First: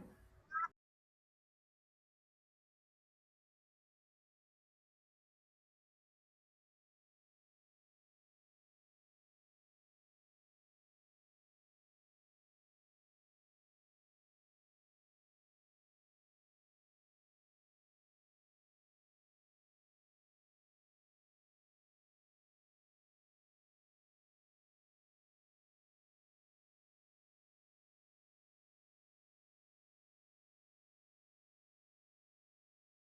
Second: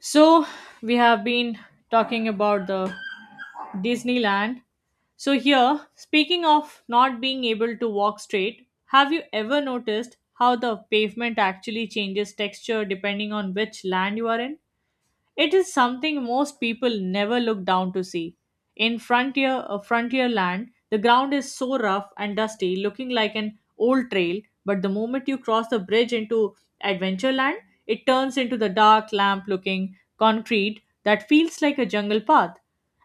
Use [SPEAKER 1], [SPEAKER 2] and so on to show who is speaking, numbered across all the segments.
[SPEAKER 1] So, we have been talking about the Disneyland. So, here, speaking of not being able to walk straight, have you ever noticed how the pavement actually changes texture depending on which land you are in? It is something most people never look down to see. In frontier land, the ground is so rough and dusty, looking like an old trail, but the moment you cross the bridge into adventure land, it turns into the dark lamp-looking concrete that feels like a jungle path.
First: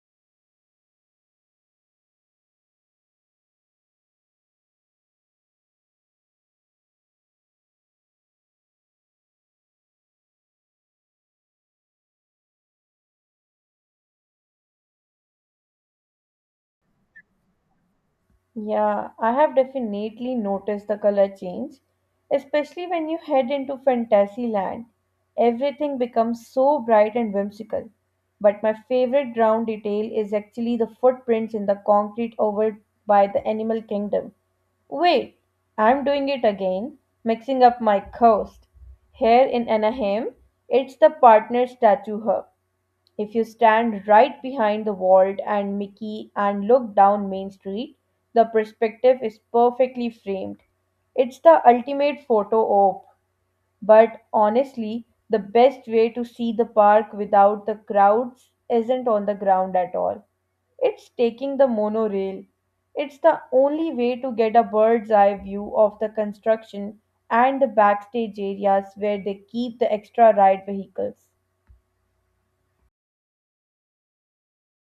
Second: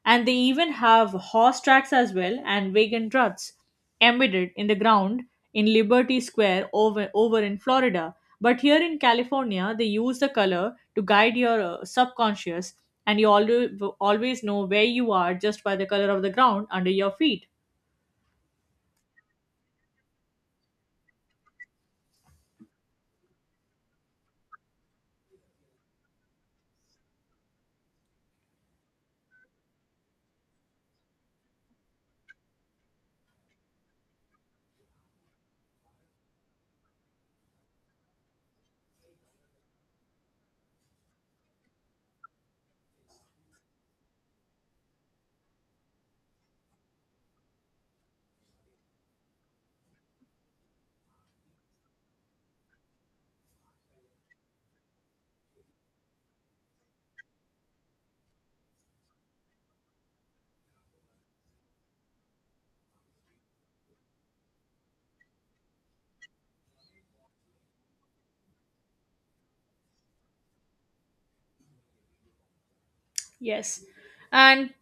[SPEAKER 1] And they even have horse tracks as well and wagon ruts embedded in the ground in Liberty Square over in Florida. But here in California, they use the color to guide your subconscious, and you always know where you are just by the color of the ground under your feet.
[SPEAKER 2] Yeah, I have definitely noticed the color change, especially when you head into fantasy land. Everything becomes so bright and whimsical. But my favorite ground detail is actually the footprints in the concrete over by the animal kingdom. Wait, I'm doing it again, mixing up my coast. Here in Anaheim, it's the partner statue hub. If you stand right behind the vault and Mickey and look down Main Street, the perspective is perfectly framed. It's the ultimate photo op, but honestly, the best way to see the park without the crowds isn't on the ground at all. It's taking the monorail. It's the only way to get a bird's eye view of the construction and the backstage areas where they keep the extra ride vehicles.
[SPEAKER 1] Yes. And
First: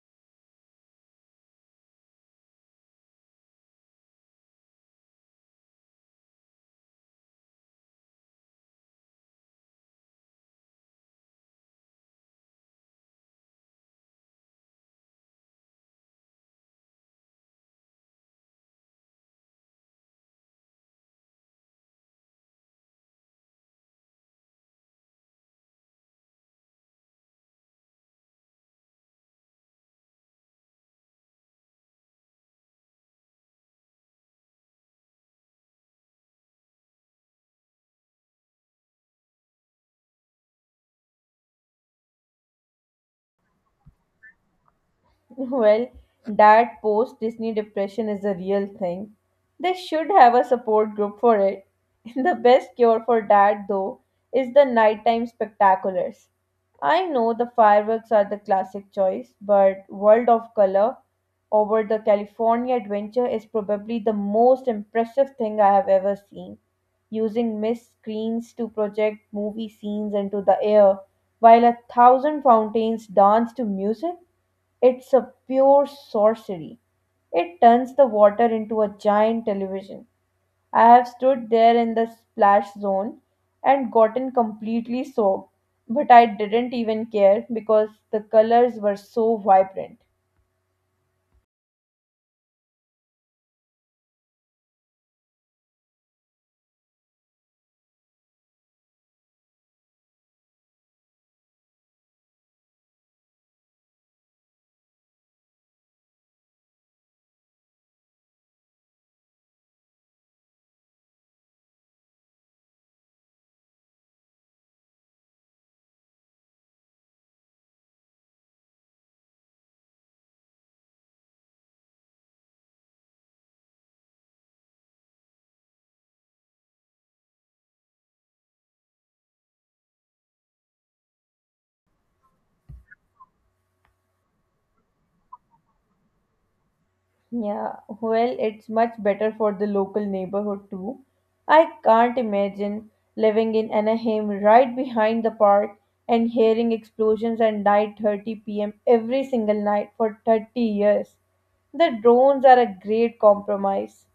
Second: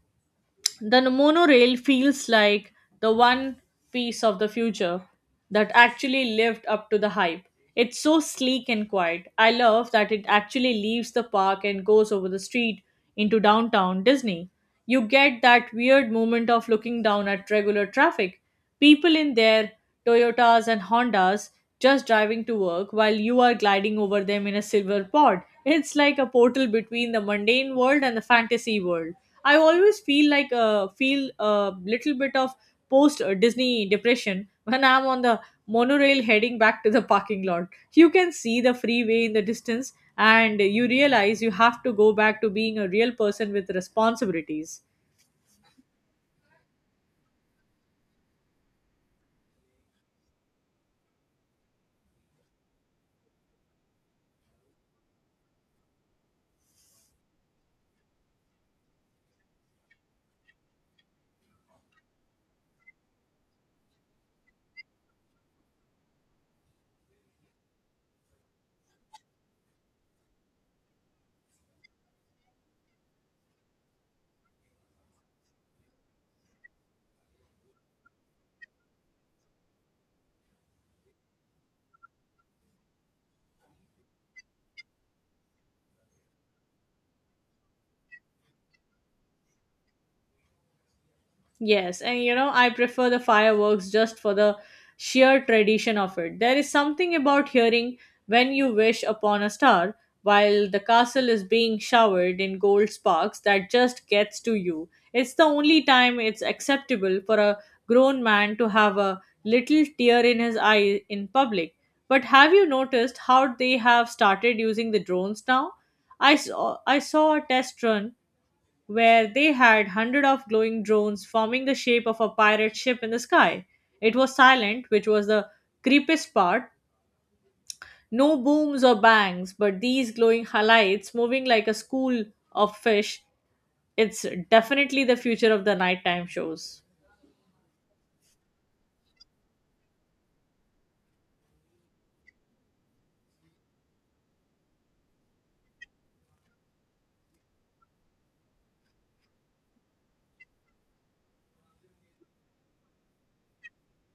[SPEAKER 1] the monorail feels like the one piece of the future that actually lived up to the hype. It's so sleek and quiet. I love that it actually leaves the park and goes over the street into downtown Disney. You get that weird moment of looking down at regular traffic. People in their Toyotas and Hondas just driving to work while you are gliding over them in a silver pod. It's like a portal between the mundane world and the fantasy world. I always feel a little bit of post Disney depression when I'm on the monorail heading back to the parking lot. You can see the freeway in the distance, and you realize you have to go back to being a real person with responsibilities.
[SPEAKER 2] Well, that post Disney depression is a real thing. They should have a support group for it. The best cure for that, though, is the nighttime spectaculars. I know the fireworks are the classic choice, but World of Color over the California Adventure is probably the most impressive thing I have ever seen. Using mist screens to project movie scenes into the air, while a thousand fountains dance to music? It's a pure sorcery. It turns the water into a giant television. I have stood there in the splash zone and gotten completely soaked, but I didn't even care because the colors were so vibrant.
[SPEAKER 1] Yes, and you know, I prefer the fireworks just for the sheer tradition of it. There is something about hearing when you wish upon a star while the castle is being showered in gold sparks that just gets to you. It's the only time it's acceptable for a grown man to have a little tear in his eye in public. But have you noticed how they have started using the drones now? I saw a test run where they had hundreds of glowing drones forming the shape of a pirate ship in the sky. It was silent, which was the creepiest part. No booms or bangs, but these glowing highlights moving like a school of fish. It's definitely the future of the nighttime shows.
[SPEAKER 2] Yeah, well, it's much better for the local neighborhood too. I can't imagine living in Anaheim right behind the park and hearing explosions at 9:30 p.m. every single night for 30 years. The drones are a great compromise.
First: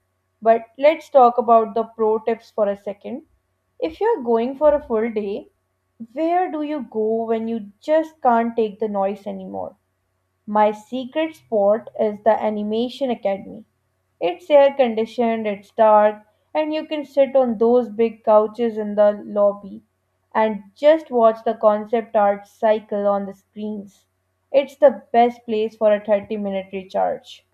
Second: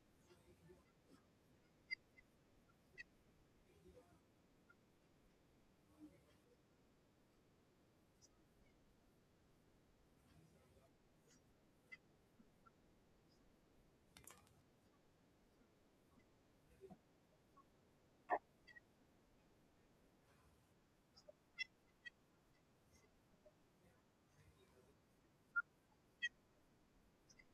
[SPEAKER 2] But let's talk about the pro tips for a second. If you're going for a full day, where do you go when you just can't take the noise anymore? My secret spot is the Animation Academy. It's air conditioned, it's dark, and you can sit on those big couches in the lobby and just watch the concept art cycle on the screens. It's the best place for a 30-minute recharge.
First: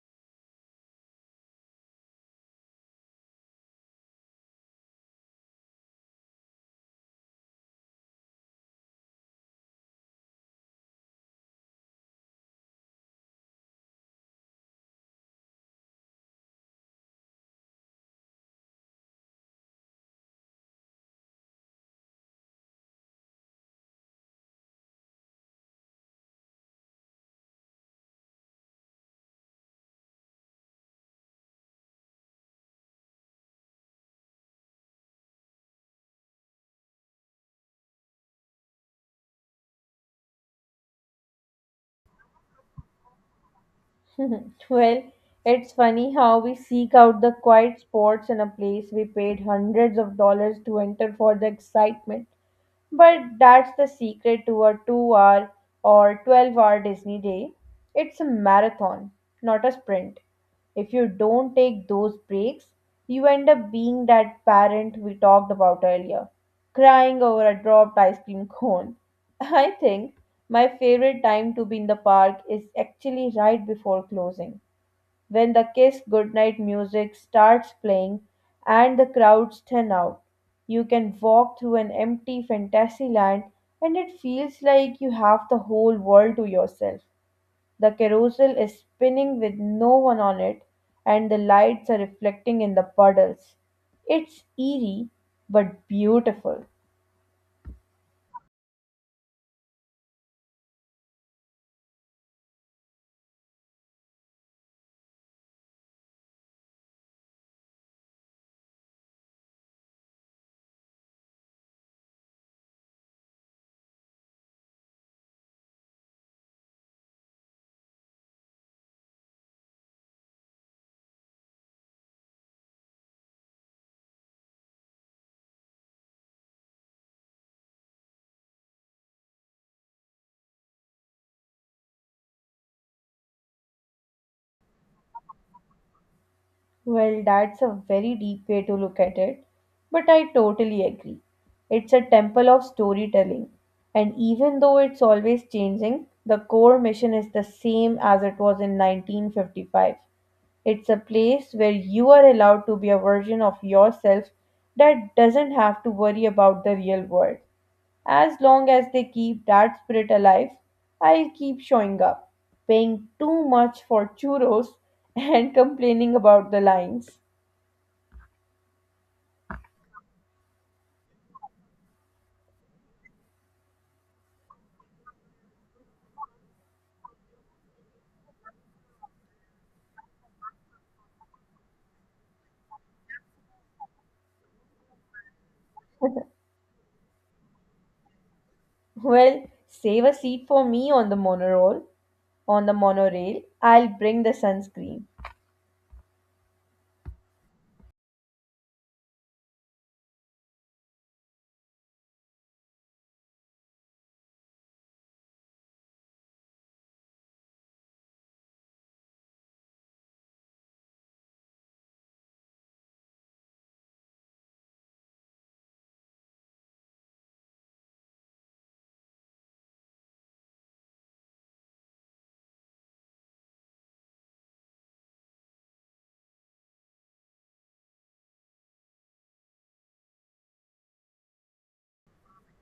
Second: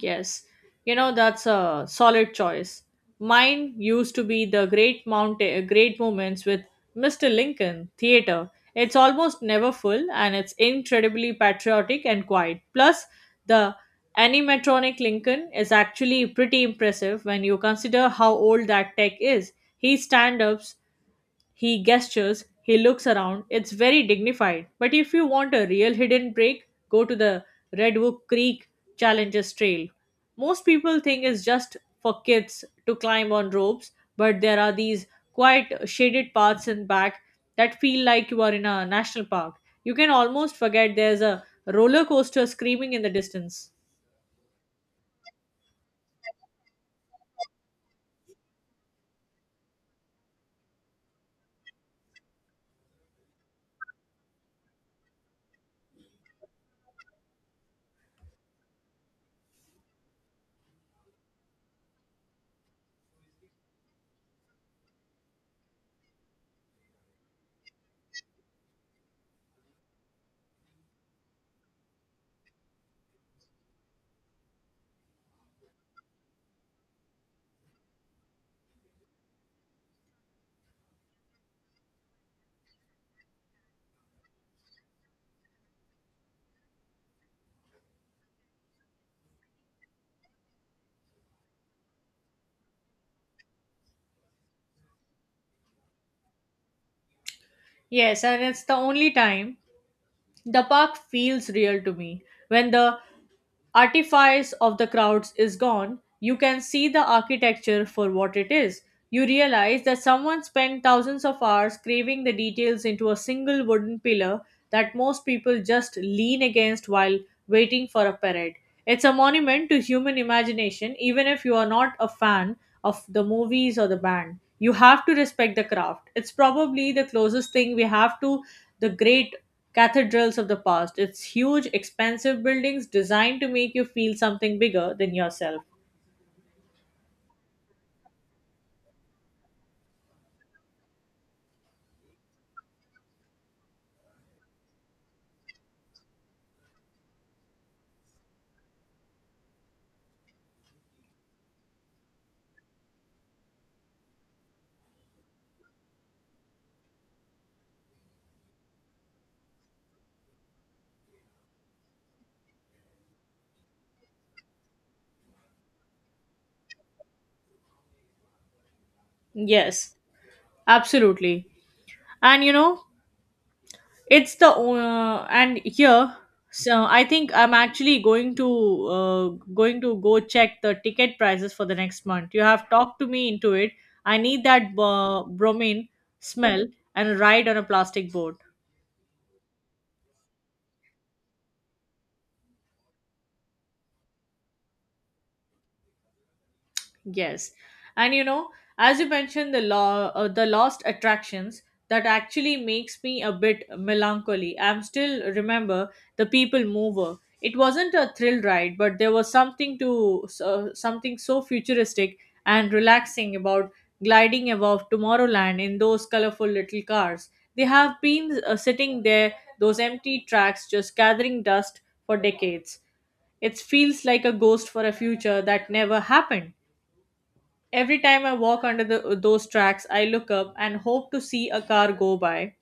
[SPEAKER 1] Yes, you know that's a solid choice. Mine used to be the great mountain, great moments with Mr. Lincoln Theater. It's almost never full, and it's incredibly patriotic and quiet. Plus, the animatronic Lincoln is actually pretty impressive when you consider how old that tech is. He stand-ups, he gestures, he looks around. It's very dignified. But if you want a real hidden break, go to the Redwood Creek Challenges Trail. Most people think it's just for kids to climb on ropes, but there are these quiet, shaded paths in back that feel like you are in a national park. You can almost forget there's a roller coaster screaming in the distance.
[SPEAKER 2] Well, it's funny how we seek out the quiet spots in a place we paid hundreds of dollars to enter for the excitement. But that's the secret to a 2 hour or 12-hour Disney day. It's a marathon, not a sprint. If you don't take those breaks, you end up being that parent we talked about earlier, crying over a dropped ice cream cone. I think my favorite time to be in the park is actually right before closing, when the kiss goodnight music starts playing and the crowds thin out. You can walk through an empty fantasy land and it feels like you have the whole world to yourself. The carousel is spinning with no one on it, and the lights are reflecting in the puddles. It's eerie but beautiful.
[SPEAKER 1] Yes, and it's the only time the park feels real to me. When the artifice of the crowds is gone, you can see the architecture for what it is. You realize that someone spent thousands of hours craving the details into a single wooden pillar that most people just lean against while waiting for a parade. It's a monument to human imagination, even if you are not a fan of the movies or the band. You have to respect the craft. It's probably the closest thing we have to the great Cathedrals of the past. It's huge, expensive buildings designed to make you feel something bigger than yourself.
[SPEAKER 2] Well, that's a very deep way to look at it, but I totally agree. It's a temple of storytelling, and even though it's always changing, the core mission is the same as it was in 1955. It's a place where you are allowed to be a version of yourself that doesn't have to worry about the real world. As long as they keep that spirit alive, I'll keep showing up, paying too much for churros and complaining about the lines.
[SPEAKER 1] Yes, absolutely. And you know, it's the and here so I think I'm actually going to go check the ticket prices for the next month. You have talked to me into it. I need that bromine smell and a ride on a plastic boat.
[SPEAKER 2] Well, save a seat for me on the monorail. On the monorail, I'll bring the sunscreen.
[SPEAKER 1] Yes. And you know, as you mentioned the lost attractions that actually makes me a bit melancholy. I'm still remember the people mover. It wasn't a thrill ride, but there was something so futuristic and relaxing about gliding above Tomorrowland in those colorful little cars. They have been sitting there, those empty tracks just gathering dust for decades. It feels like a ghost for a future that never happened. Every time I walk under those tracks, I look up and hope to see a car go by,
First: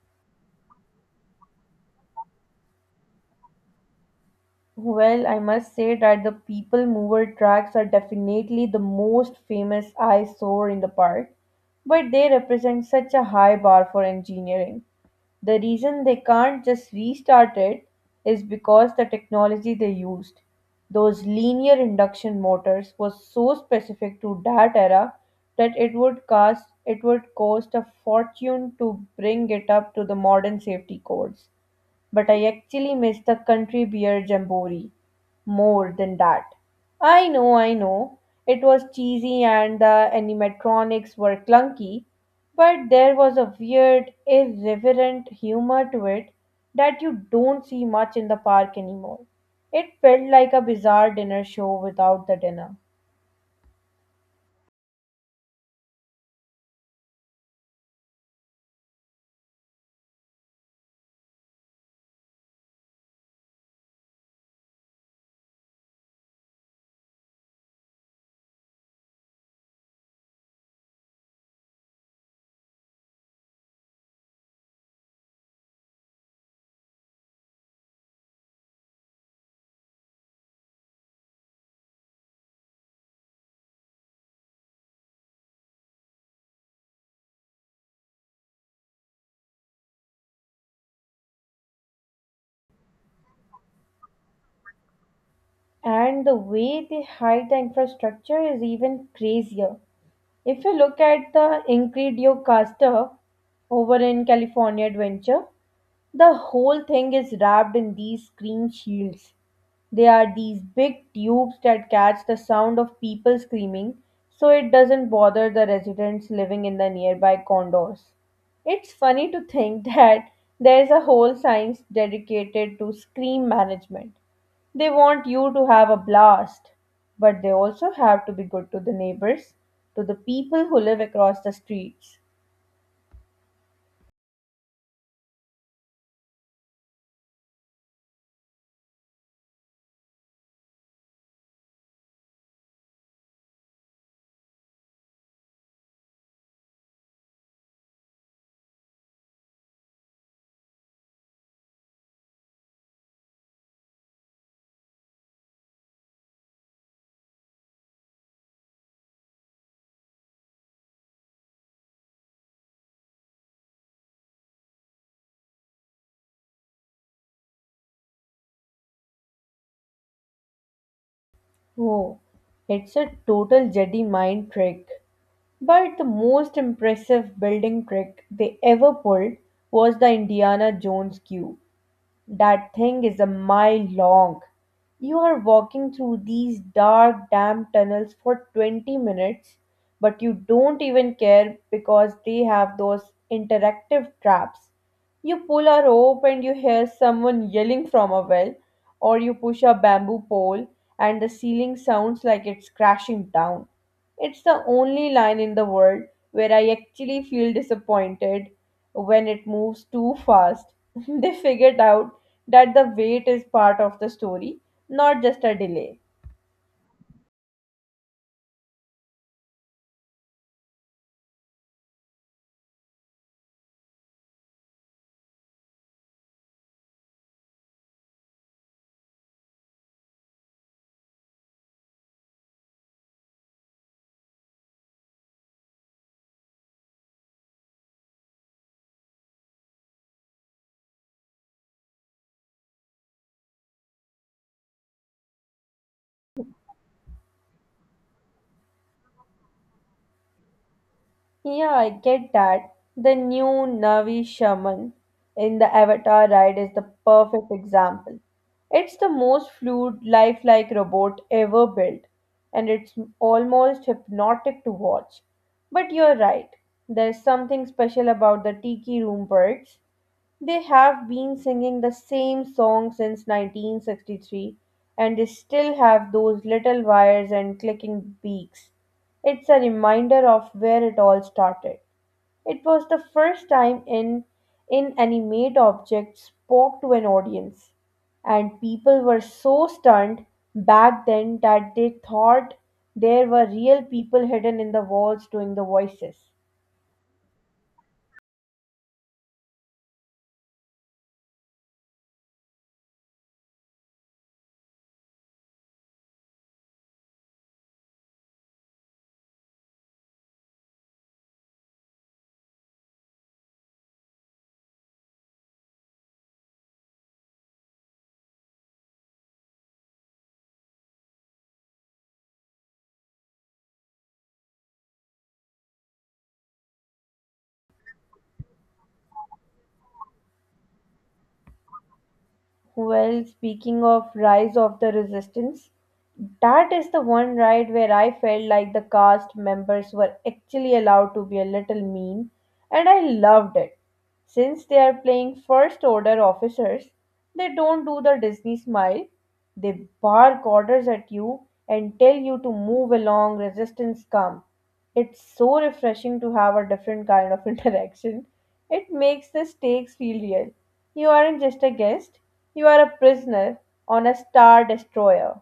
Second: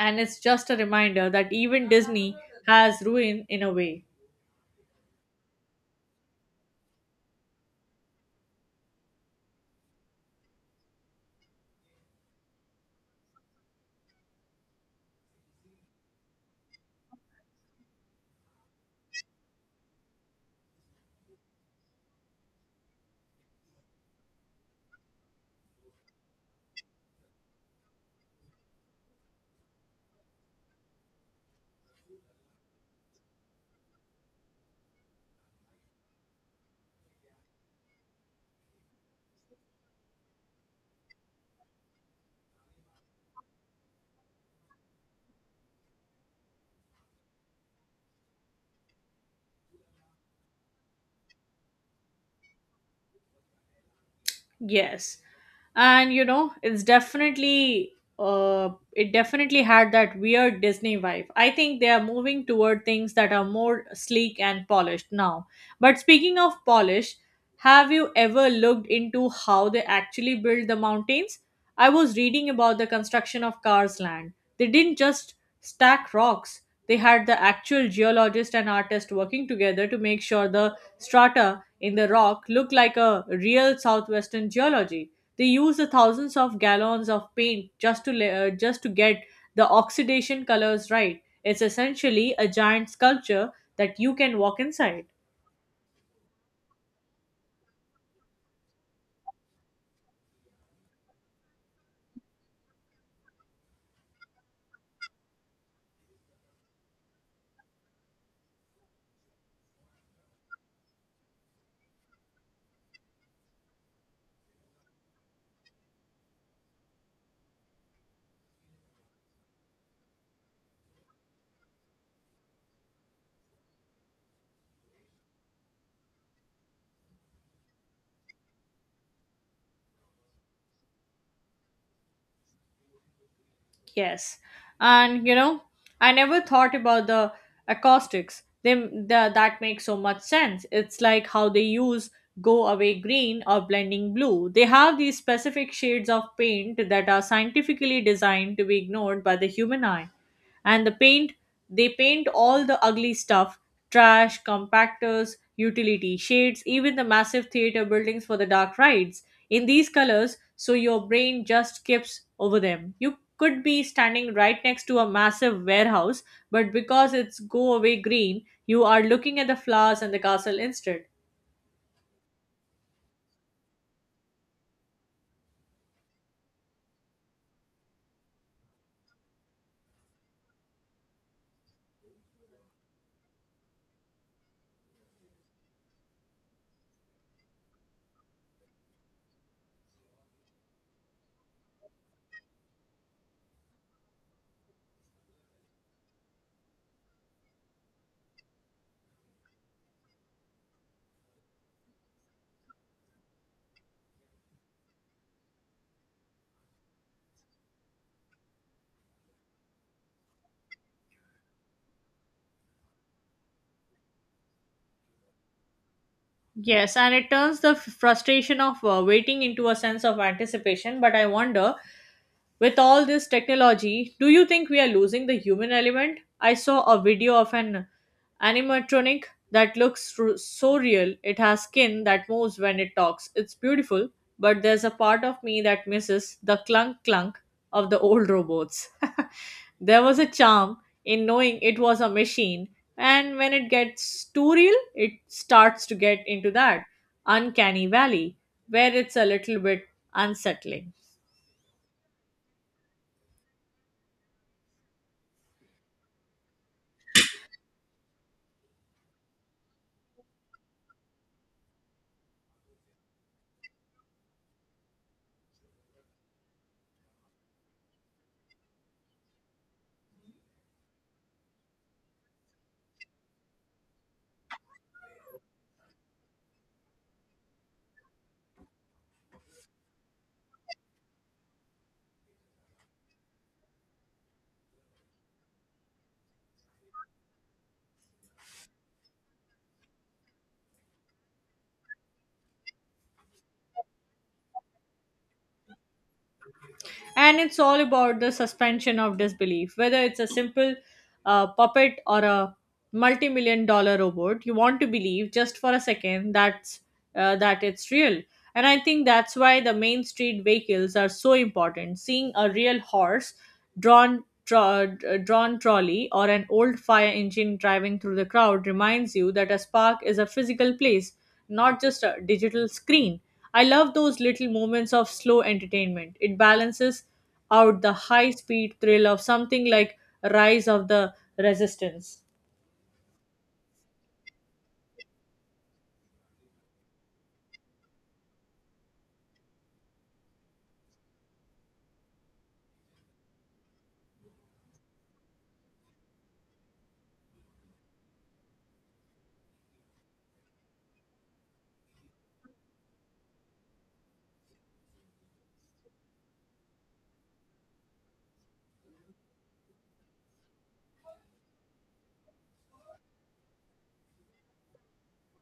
[SPEAKER 1] and it's just a reminder that even Disney has ruin in a way.
[SPEAKER 2] Well, I must say that the people mover tracks are definitely the most famous eyesore in the park, but they represent such a high bar for engineering. The reason they can't just restart it is because the technology they used, those linear induction motors, was so specific to that era that it would cost a fortune to bring it up to the modern safety codes. But I actually miss the country beer jamboree more than that. I know, I know. It was cheesy and the animatronics were clunky, but there was a weird, irreverent humor to it that you don't see much in the park anymore. It felt like a bizarre dinner show without the dinner.
[SPEAKER 1] Yes. And you know, it's definitely it definitely had that weird Disney vibe. I think they are moving toward things that are more sleek and polished now. But speaking of polish, have you ever looked into how they actually build the mountains? I was reading about the construction of Cars Land. They didn't just stack rocks. They had the actual geologist and artist working together to make sure the strata in the rock look like a real southwestern geology. They use the thousands of gallons of paint just to get the oxidation colors right. It's essentially a giant sculpture that you can walk inside.
[SPEAKER 2] And the way they hide the infrastructure is even crazier. If you look at the Encredico Castle over in California Adventure, the whole thing is wrapped in these screen shields. They are these big tubes that catch the sound of people screaming so it doesn't bother the residents living in the nearby condos. It's funny to think that there's a whole science dedicated to scream management. They want you to have a blast, but they also have to be good to the neighbors, to the people who live across the streets.
[SPEAKER 1] Yes, and you know, I never thought about the acoustics. That makes so much sense. It's like how they use go away green or blending blue. They have these specific shades of paint that are scientifically designed to be ignored by the human eye. And the paint, they paint all the ugly stuff, trash compactors, utility shades, even the massive theater buildings for the dark rides, in these colors, so your brain just skips over them. You could be standing right next to a massive warehouse, but because it's go away green, you are looking at the flowers and the castle instead.
[SPEAKER 2] Oh, it's a total Jedi mind trick. But the most impressive building trick they ever pulled was the Indiana Jones queue. That thing is a mile long. You are walking through these dark, damp tunnels for 20 minutes, but you don't even care because they have those interactive traps. You pull a rope and you hear someone yelling from a well, or you push a bamboo pole and the ceiling sounds like it's crashing down. It's the only line in the world where I actually feel disappointed when it moves too fast. They figured out that the wait is part of the story, not just a delay.
[SPEAKER 1] Yes, and it turns the frustration of waiting into a sense of anticipation. But I wonder, with all this technology, do you think we are losing the human element? I saw a video of an animatronic that looks so real. It has skin that moves when it talks. It's beautiful, but there's a part of me that misses the clunk clunk of the old robots. There was a charm in knowing it was a machine, and when it gets too real, it starts to get into that uncanny valley where it's a little bit unsettling.
[SPEAKER 2] Yeah, I get that. The new Navi shaman in the Avatar ride is the perfect example. It's the most fluid, lifelike robot ever built, and it's almost hypnotic to watch. But you're right, there's something special about the Tiki Room Birds. They have been singing the same song since 1963 and they still have those little wires and clicking beaks. It's a reminder of where it all started. It was the first time an inanimate object spoke to an audience, and people were so stunned back then that they thought there were real people hidden in the walls doing the voices.
[SPEAKER 1] And it's all about the suspension of disbelief. Whether it's a simple puppet or a multi-million-dollar robot, you want to believe, just for a second, that it's real. And I think that's why the main street vehicles are so important. Seeing a real horse drawn trolley or an old fire engine driving through the crowd reminds you that a spark is a physical place, not just a digital screen. I love those little moments of slow entertainment. It balances out the high speed thrill of something like rise of the resistance.
[SPEAKER 2] Well, speaking of Rise of the Resistance, that is the one ride where I felt like the cast members were actually allowed to be a little mean, and I loved it. Since they are playing first order officers, they don't do the Disney smile. They bark orders at you and tell you to move along, resistance come. It's so refreshing to have a different kind of interaction. It makes the stakes feel real. You aren't just a guest, you are a prisoner on a star destroyer.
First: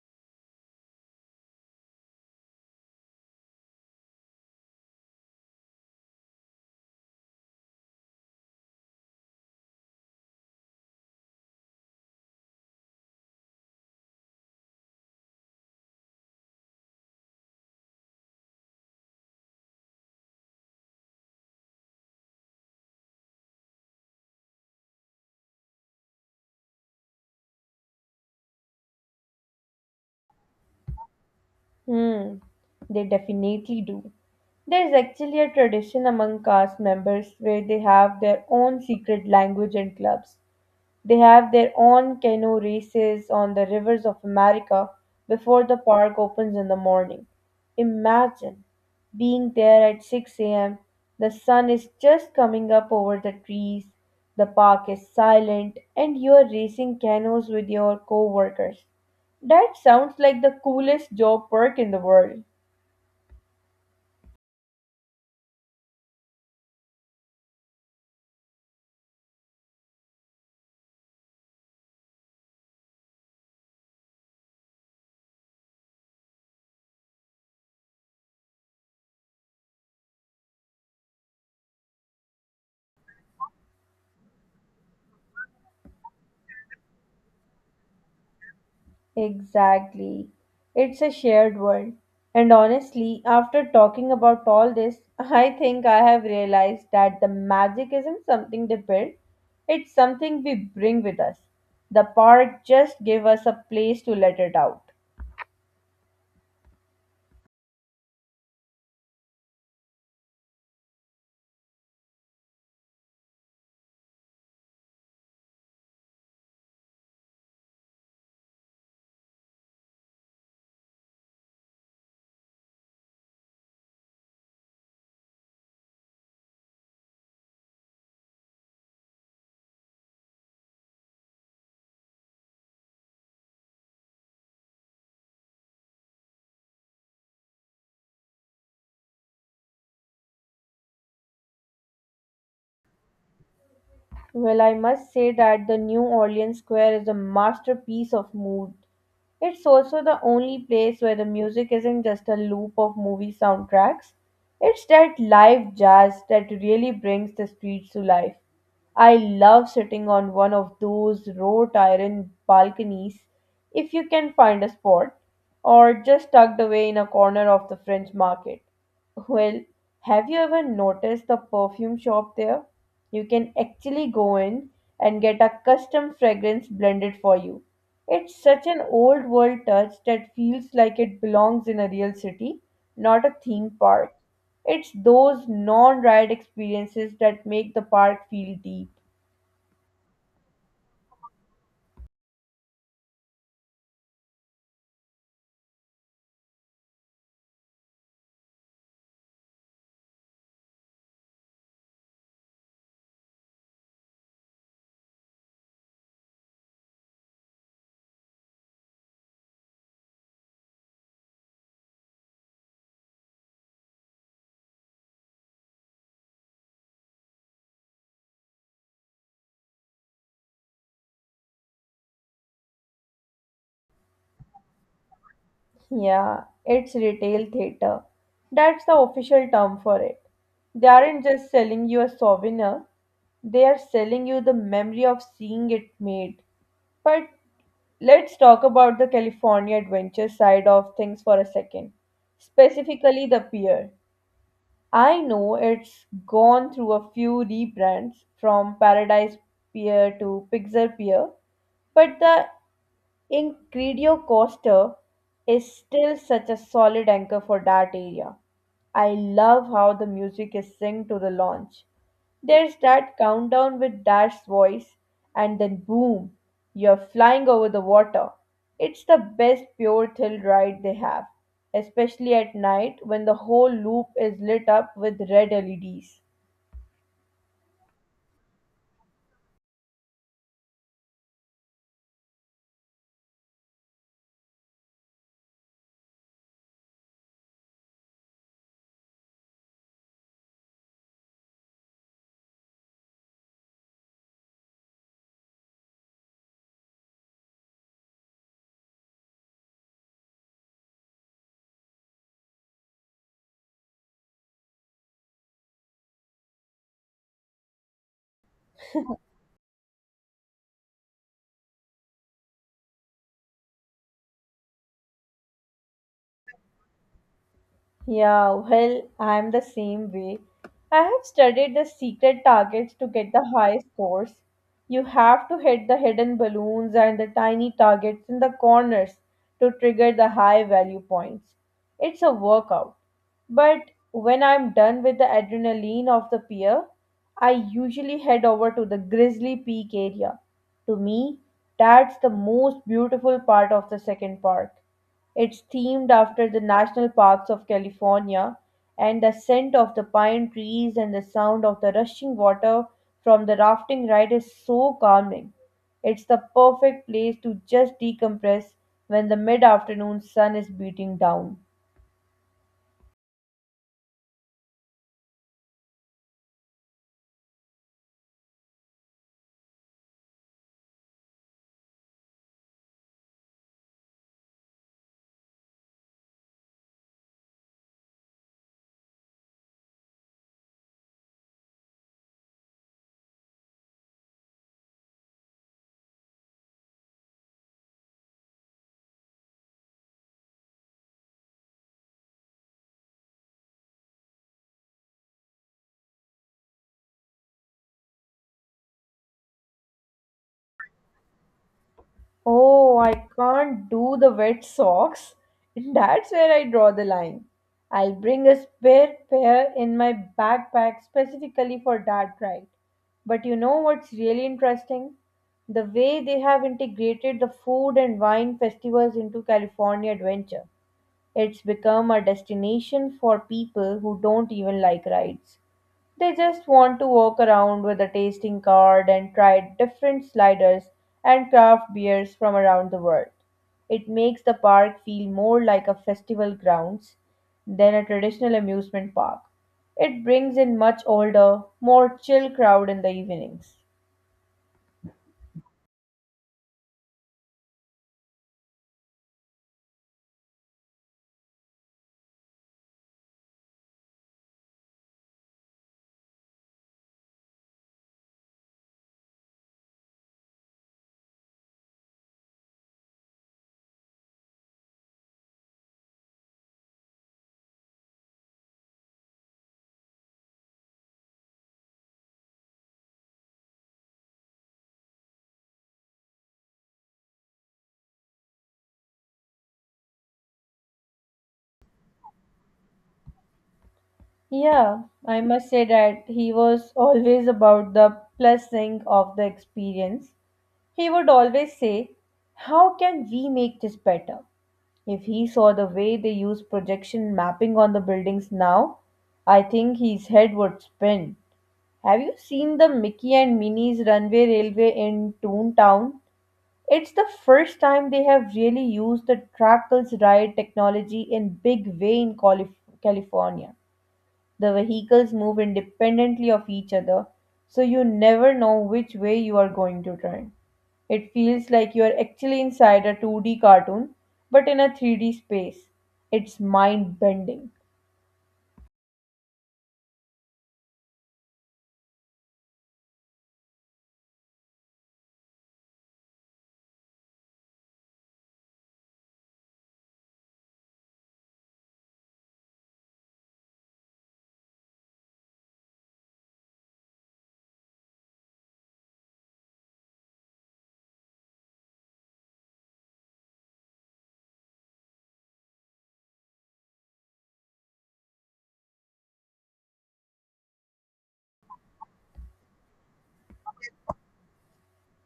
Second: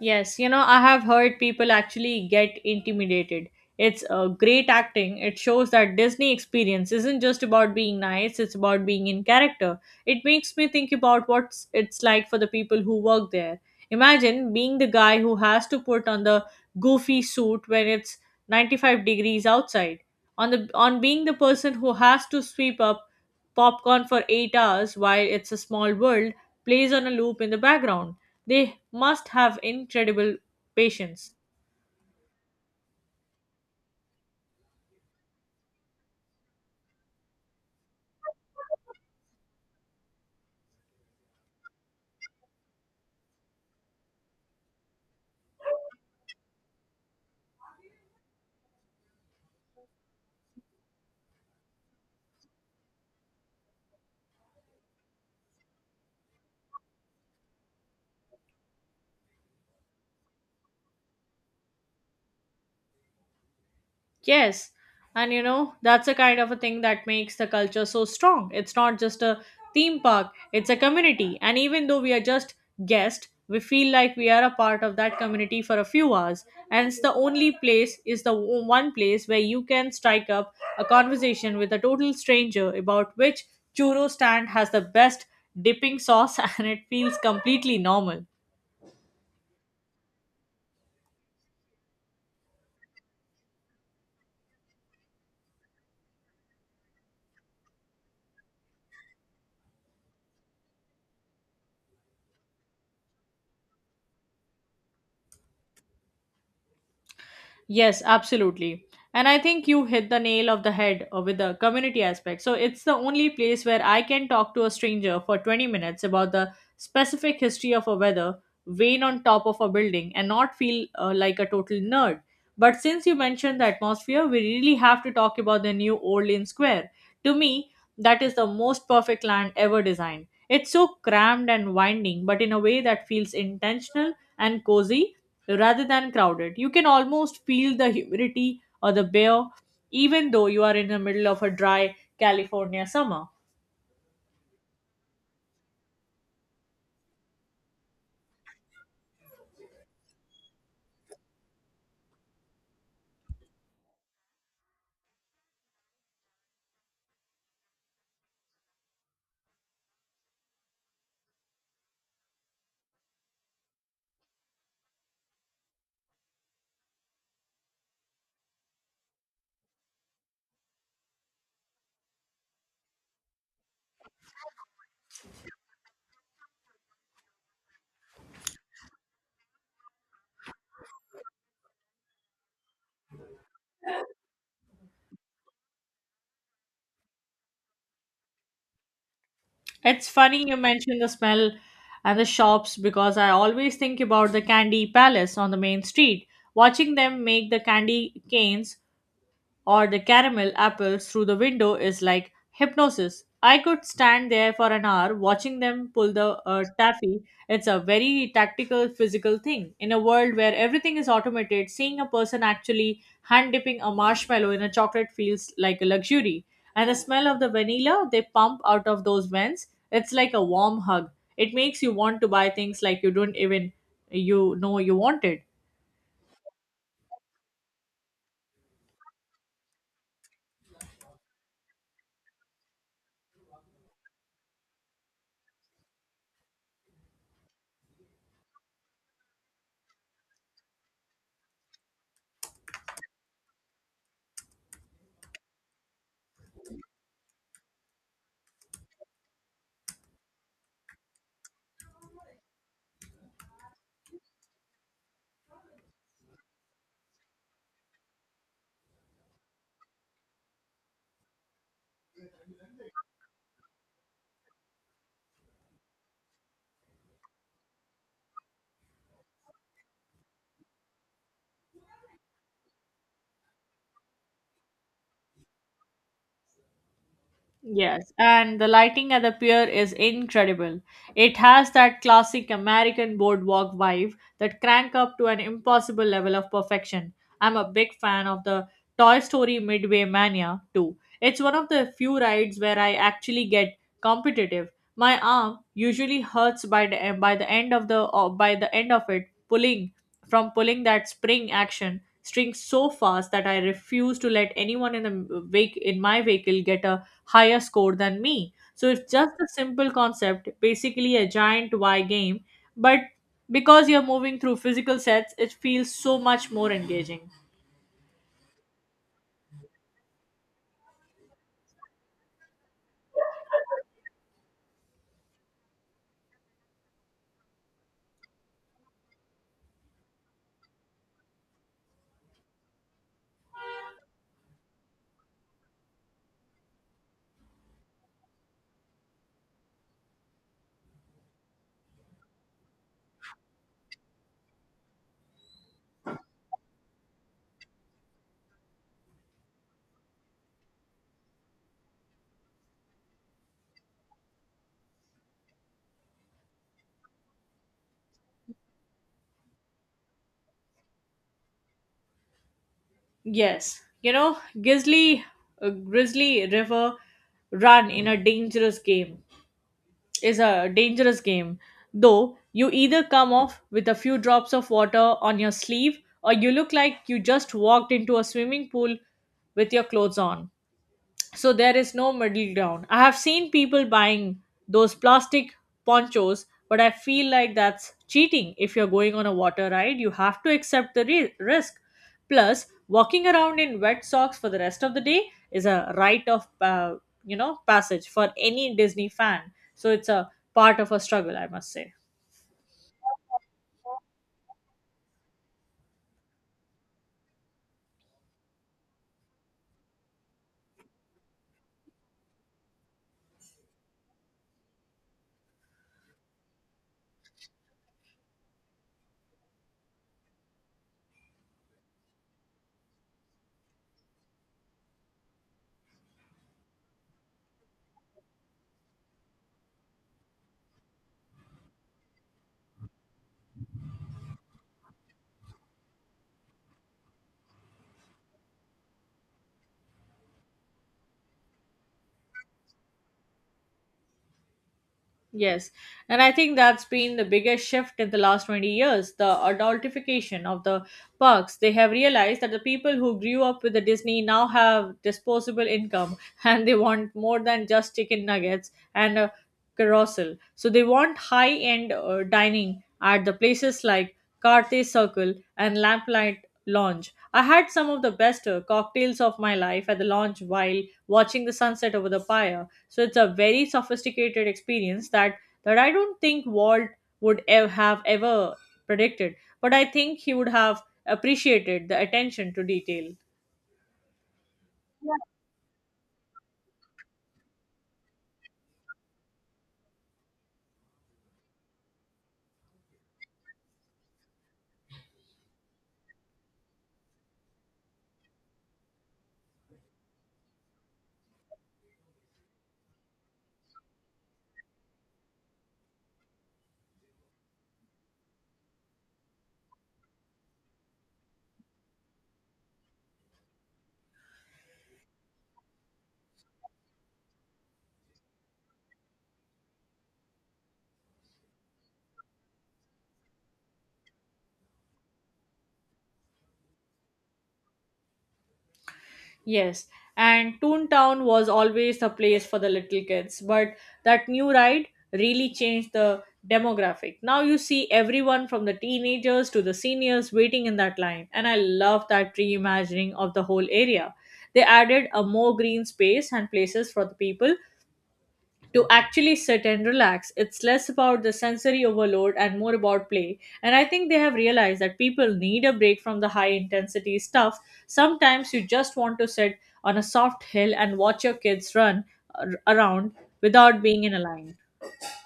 [SPEAKER 1] Yes, you know, I have heard people actually get intimidated. It's great acting. It shows that Disney experience isn't just about being nice, it's about being in character. It makes me think about what it's like for the people who work there. Imagine being the guy who has to put on the goofy suit when it's 95 degrees outside. On the on being the person who has to sweep up popcorn for 8 hours while It's a Small World plays on a loop in the background. They must have incredible patience.
[SPEAKER 2] Hmm, they definitely do. There's actually a tradition among cast members where they have their own secret language and clubs. They have their own canoe races on the rivers of America before the park opens in the morning. Imagine being there at 6 a.m. The sun is just coming up over the trees, the park is silent, and you are racing canoes with your co-workers. That sounds like the coolest job perk in the world.
[SPEAKER 1] Yes. And you know, that's a kind of a thing that makes the culture so strong. It's not just a theme park, it's a community. And even though we are just guests, we feel like we are a part of that community for a few hours. And it's the only place, is the o- one place where you can strike up a conversation with a total stranger about which churro stand has the best dipping sauce and it feels completely normal.
[SPEAKER 2] Exactly. It's a shared world. And honestly, after talking about all this, I think I have realized that the magic isn't something they build, it's something we bring with us. The park just gave us a place to let it out.
[SPEAKER 1] Yes, absolutely. And I think you hit the nail of the head with the community aspect. So it's the only place where I can talk to a stranger for 20 minutes about the specific history of a weather vane on top of a building and not feel like a total nerd. But since you mentioned the atmosphere, we really have to talk about the new Orleans Square. To me, that is the most perfect land ever designed. It's so crammed and winding, but in a way that feels intentional and cozy rather than crowded. You can almost feel the humidity or the bear, even though you are in the middle of a dry California summer.
[SPEAKER 2] Well, I must say that the New Orleans Square is a masterpiece of mood. It's also the only place where the music isn't just a loop of movie soundtracks. It's that live jazz that really brings the streets to life. I love sitting on one of those wrought iron balconies if you can find a spot, or just tucked away in a corner of the French market. Well, have you ever noticed the perfume shop there? You can actually go in and get a custom fragrance blended for you. It's such an old world touch that feels like it belongs in a real city, not a theme park. It's those non ride experiences that make the park feel deep.
[SPEAKER 1] It's funny you mentioned the smell and the shops because I always think about the Candy Palace on the main street. Watching them make the candy canes or the caramel apples through the window is like hypnosis. I could stand there for an hour watching them pull the taffy. It's a very tactical, physical thing. In a world where everything is automated, seeing a person actually hand dipping a marshmallow in a chocolate feels like a luxury. And the smell of the vanilla they pump out of those vents, it's like a warm hug. It makes you want to buy things like you don't even you wanted.
[SPEAKER 2] Yeah, it's retail theater. That's the official term for it. They aren't just selling you a souvenir, they are selling you the memory of seeing it made. But let's talk about the California adventure side of things for a second, specifically the pier. I know it's gone through a few rebrands from Paradise Pier to Pixar Pier, but the Incredio Costa is still such a solid anchor for that area. I love how the music is synced to the launch. There's that countdown with Dash's voice, and then boom, you're flying over the water. It's the best pure thrill ride they have, especially at night when the whole loop is lit up with red LEDs.
[SPEAKER 1] Yes, and the lighting at the pier is incredible. It has that classic American boardwalk vibe that crank up to an impossible level of perfection. I'm a big fan of the Toy Story Midway Mania too. It's one of the few rides where I actually get competitive. My arm usually hurts by the end of it pulling from pulling that spring action string so fast that I refuse to let anyone in the wake in my vehicle get a higher score than me. So it's just a simple concept, basically a giant Y game, but because you're moving through physical sets, it feels so much more engaging.
[SPEAKER 2] Yeah, well, I'm the same way. I have studied the secret targets to get the high scores. You have to hit the hidden balloons and the tiny targets in the corners to trigger the high value points. It's a workout. But when I'm done with the adrenaline of the pier, I usually head over to the Grizzly Peak area. To me, that's the most beautiful part of the second park. It's themed after the national parks of California, and the scent of the pine trees and the sound of the rushing water from the rafting ride is so calming. It's the perfect place to just decompress when the mid afternoon sun is beating down.
[SPEAKER 1] Yes, you know, Grizzly River Run in a dangerous game is a dangerous game, though you either come off with a few drops of water on your sleeve or you look like you just walked into a swimming pool with your clothes on. So there is no middle ground. I have seen people buying those plastic ponchos, but I feel like that's cheating. If you're going on a water ride, you have to accept the risk. Plus, walking around in wet socks for the rest of the day is a rite of passage for any Disney fan. So it's a part of a struggle, I must say.
[SPEAKER 2] Oh, I can't do the wet socks. That's where I draw the line. I'll bring a spare pair in my backpack specifically for that ride. But you know what's really interesting? The way they have integrated the food and wine festivals into California Adventure. It's become a destination for people who don't even like rides. They just want to walk around with a tasting card and try different sliders and craft beers from around the world. It makes the park feel more like a festival grounds than a traditional amusement park. It brings in much older, more chill crowd in the evenings.
[SPEAKER 1] Yes, and I think that's been the biggest shift in the last 20 years, the adultification of the parks. They have realized that the people who grew up with the Disney now have disposable income and they want more than just chicken nuggets and a carousel. So they want high end dining at the places like Carthay Circle and Lamplight Lounge. I had some of the best cocktails of my life at the lounge while watching the sunset over the pier. So it's a very sophisticated experience that I don't think Walt would have ever predicted, but I think he would have appreciated the attention to detail.
[SPEAKER 2] Yeah, I must say that he was always about the blessing of the experience. He would always say, how can we make this better? If he saw the way they use projection mapping on the buildings now, I think his head would spin. Have you seen the Mickey and Minnie's runway railway in Toontown? It's the first time they have really used the Trackles Ride technology in big way in California. The vehicles move independently of each other, so you never know which way you are going to turn. It feels like you are actually inside a 2D cartoon, but in a 3D space. It's mind bending.
[SPEAKER 1] Yes, and Toontown was always the place for the little kids, but that new ride really changed the demographic. Now you see everyone from the teenagers to the seniors waiting in that line, and I love that reimagining of the whole area. They added a more green space and places for the people to actually sit and relax. It's less about the sensory overload and more about play. And I think they have realized that people need a break from the high intensity stuff. Sometimes you just want to sit on a soft hill and watch your kids run around without being in a line.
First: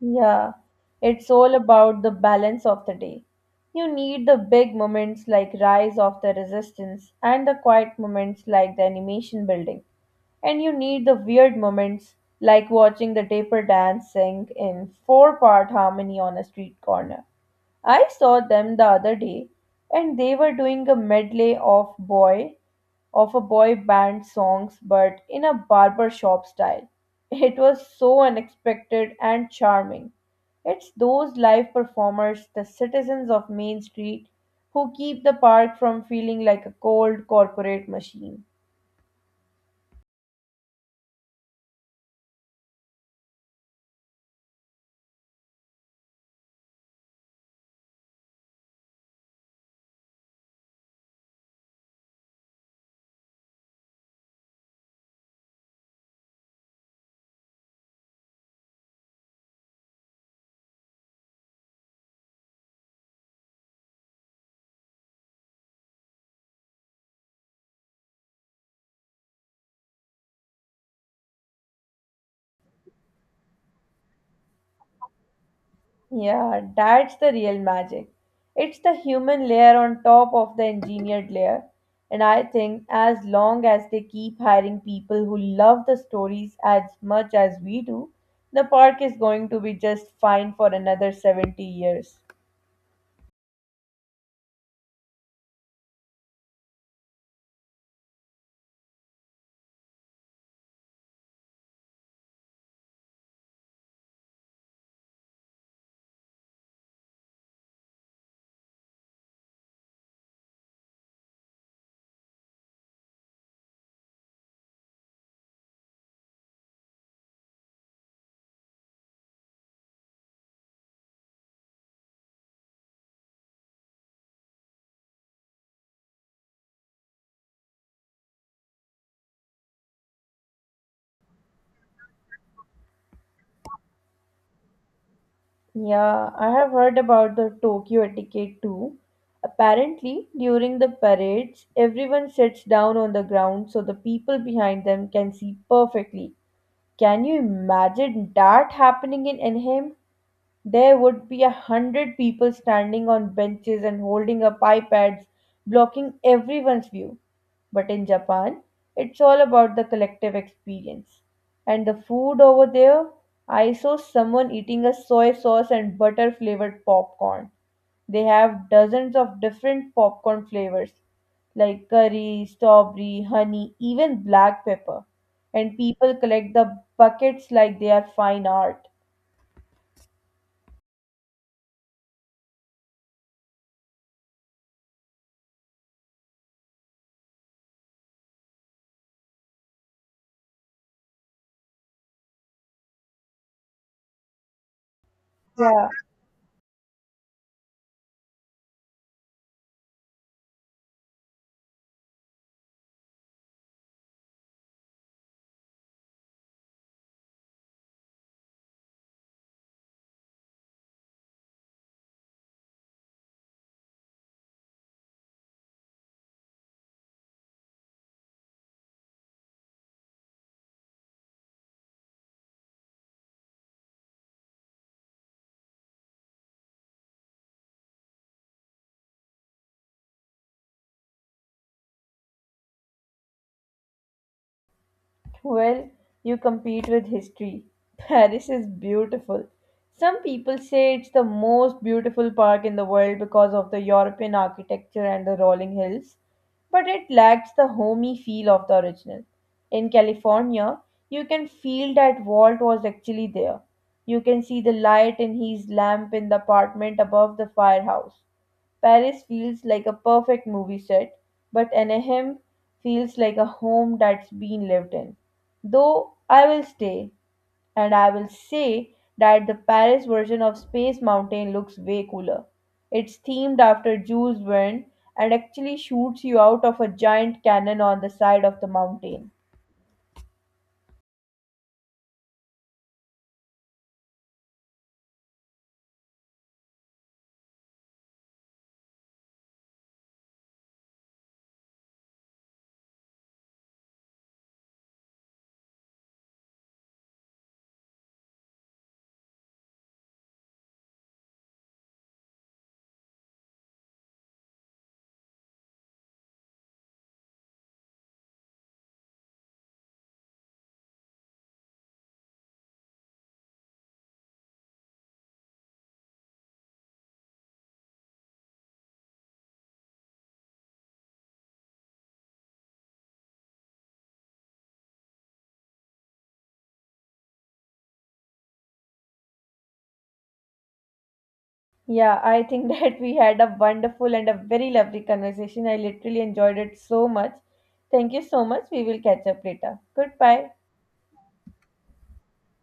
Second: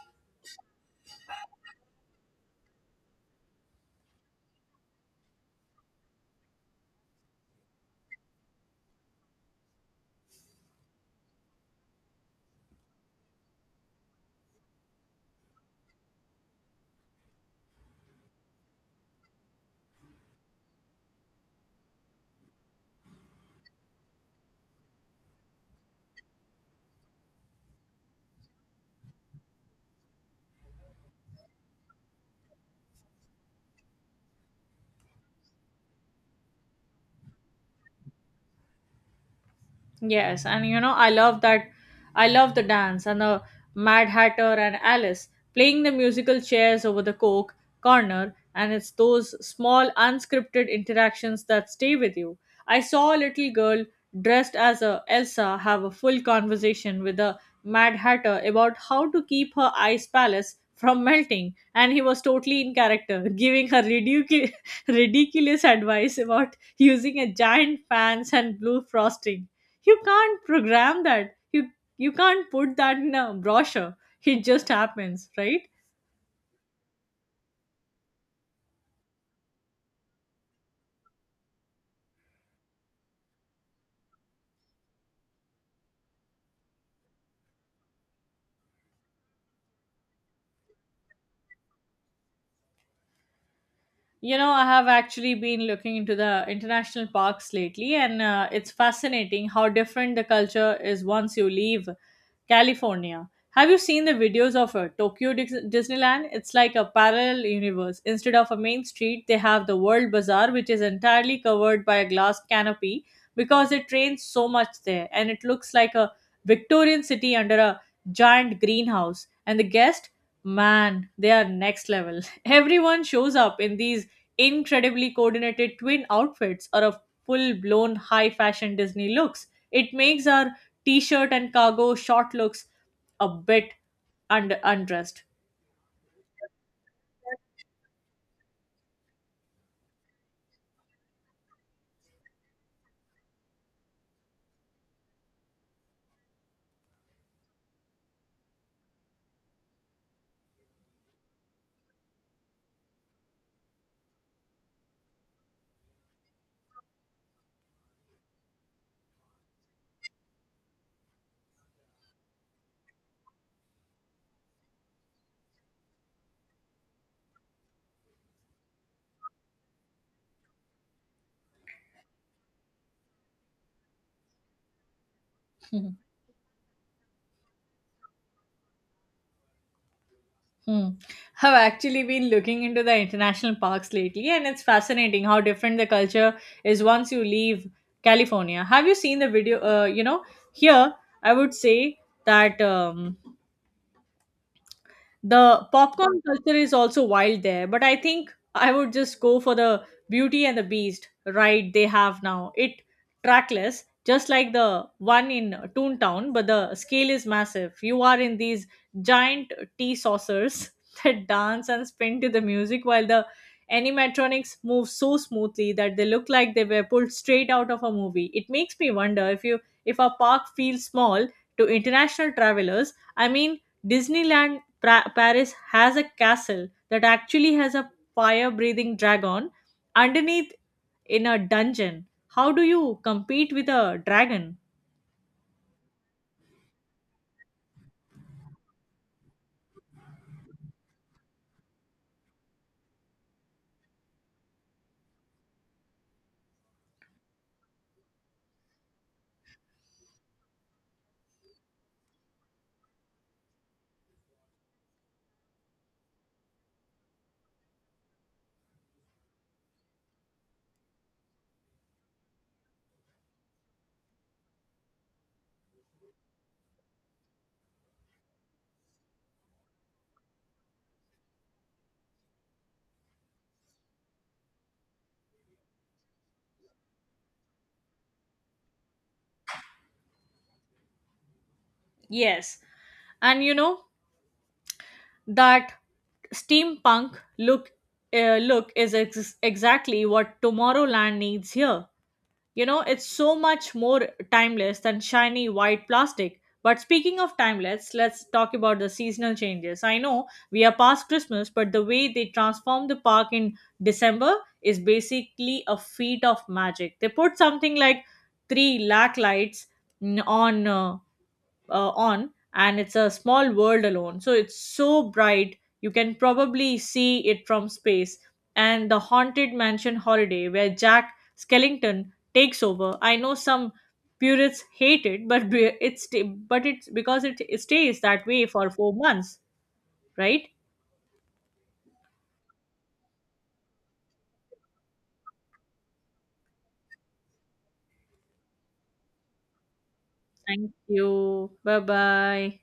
[SPEAKER 2] Yeah, it's all about the balance of the day. You need the big moments like Rise of the Resistance and the quiet moments like the animation building. And you need the weird moments like watching the taper dance sing in four-part harmony on a street corner. I saw them the other day and they were doing a medley of boy of a boy band songs but in a barber shop style. It was so unexpected and charming. It's those live performers, the citizens of Main Street, who keep the park from feeling like a cold corporate machine.
[SPEAKER 1] Yes, and you know, I love that. I love the dance and the Mad Hatter and Alice playing the musical chairs over the Coke corner, and it's those small, unscripted interactions that stay with you. I saw a little girl dressed as a Elsa have a full conversation with the Mad Hatter about how to keep her ice palace from melting, and he was totally in character, giving her ridiculous advice about using a giant fans and blue frosting. You can't program that. You can't put that in a brochure. It just happens, right?
[SPEAKER 2] Yeah, that's the real magic. It's the human layer on top of the engineered layer. And I think as long as they keep hiring people who love the stories as much as we do, the park is going to be just fine for another 70 years.
[SPEAKER 1] You know, I have actually been looking into the international parks lately, and it's fascinating how different the culture is once you leave California. Have you seen the videos of Disneyland? It's like a parallel universe. Instead of a main street, they have the World Bazaar, which is entirely covered by a glass canopy because it rains so much there, and it looks like a Victorian city under a giant greenhouse. And the guest man they are next level. Everyone shows up in these incredibly coordinated twin outfits or a full blown high fashion Disney looks. It makes our t shirt and cargo short looks a bit undressed.
[SPEAKER 2] Yeah, I have heard about the Tokyo etiquette too. Apparently, during the parades, everyone sits down on the ground so the people behind them can see perfectly. Can you imagine that happening in Anaheim? There would be 100 people standing on benches and holding up iPads, blocking everyone's view. But in Japan, it's all about the collective experience. And the food over there, I saw someone eating a soy sauce and butter flavored popcorn. They have dozens of different popcorn flavors like curry, strawberry, honey, even black pepper. And
[SPEAKER 1] Hmm.
[SPEAKER 2] people collect the buckets like they are fine art.
[SPEAKER 1] Hmm. I've actually been looking into the international parks lately, and it's fascinating how different the culture is once you leave California. Have you seen the video? Here I would say that the
[SPEAKER 2] Yeah.
[SPEAKER 1] popcorn culture is also wild there, but I think I would just go for the Beauty and the Beast ride they have now. It trackless, just like the one in Toontown, but the scale is massive. You are in these giant tea saucers that dance and spin to the music while the animatronics move so smoothly that they look like they were pulled straight out of a movie. It makes me wonder if our park feels small to international travelers. I mean, Disneyland Paris has a castle that actually has a fire breathing dragon underneath in a dungeon. How do you compete with a dragon?
[SPEAKER 2] Well, you compete with history. Paris is beautiful. Some people say it's the most beautiful park in the world because of the European architecture and the rolling hills, but it lacks the homey feel of the original. In California, you can feel that Walt was actually there. You can see the light in his lamp in the apartment above the firehouse. Paris feels like a perfect movie set, but Anaheim feels like a home that's been lived in. Though I will stay, and I will say that the Paris version of Space Mountain looks way cooler. It's themed after Jules Verne and actually shoots you out of a giant cannon on the side of the mountain.
[SPEAKER 1] Yes. And you know that steampunk look is exactly what Tomorrowland needs here. You know, it's so much more timeless than shiny white plastic. But speaking of timeless, let's talk about the seasonal changes. I know we are past Christmas, but the way they transform the park in December is basically a feat of magic. They put something like 3 lakh lights mm, on uh, on and it's a small world alone, so it's so bright you can probably see it from space. And the Haunted Mansion Holiday where Jack Skellington takes over, I know some purists hate it, but it's because it stays that way for 4 months, right?
[SPEAKER 2] Yeah, I think that we had a wonderful and a very lovely conversation. I literally enjoyed it so much. Thank you so much. We will catch up later. Goodbye.
[SPEAKER 1] Thank you, bye bye.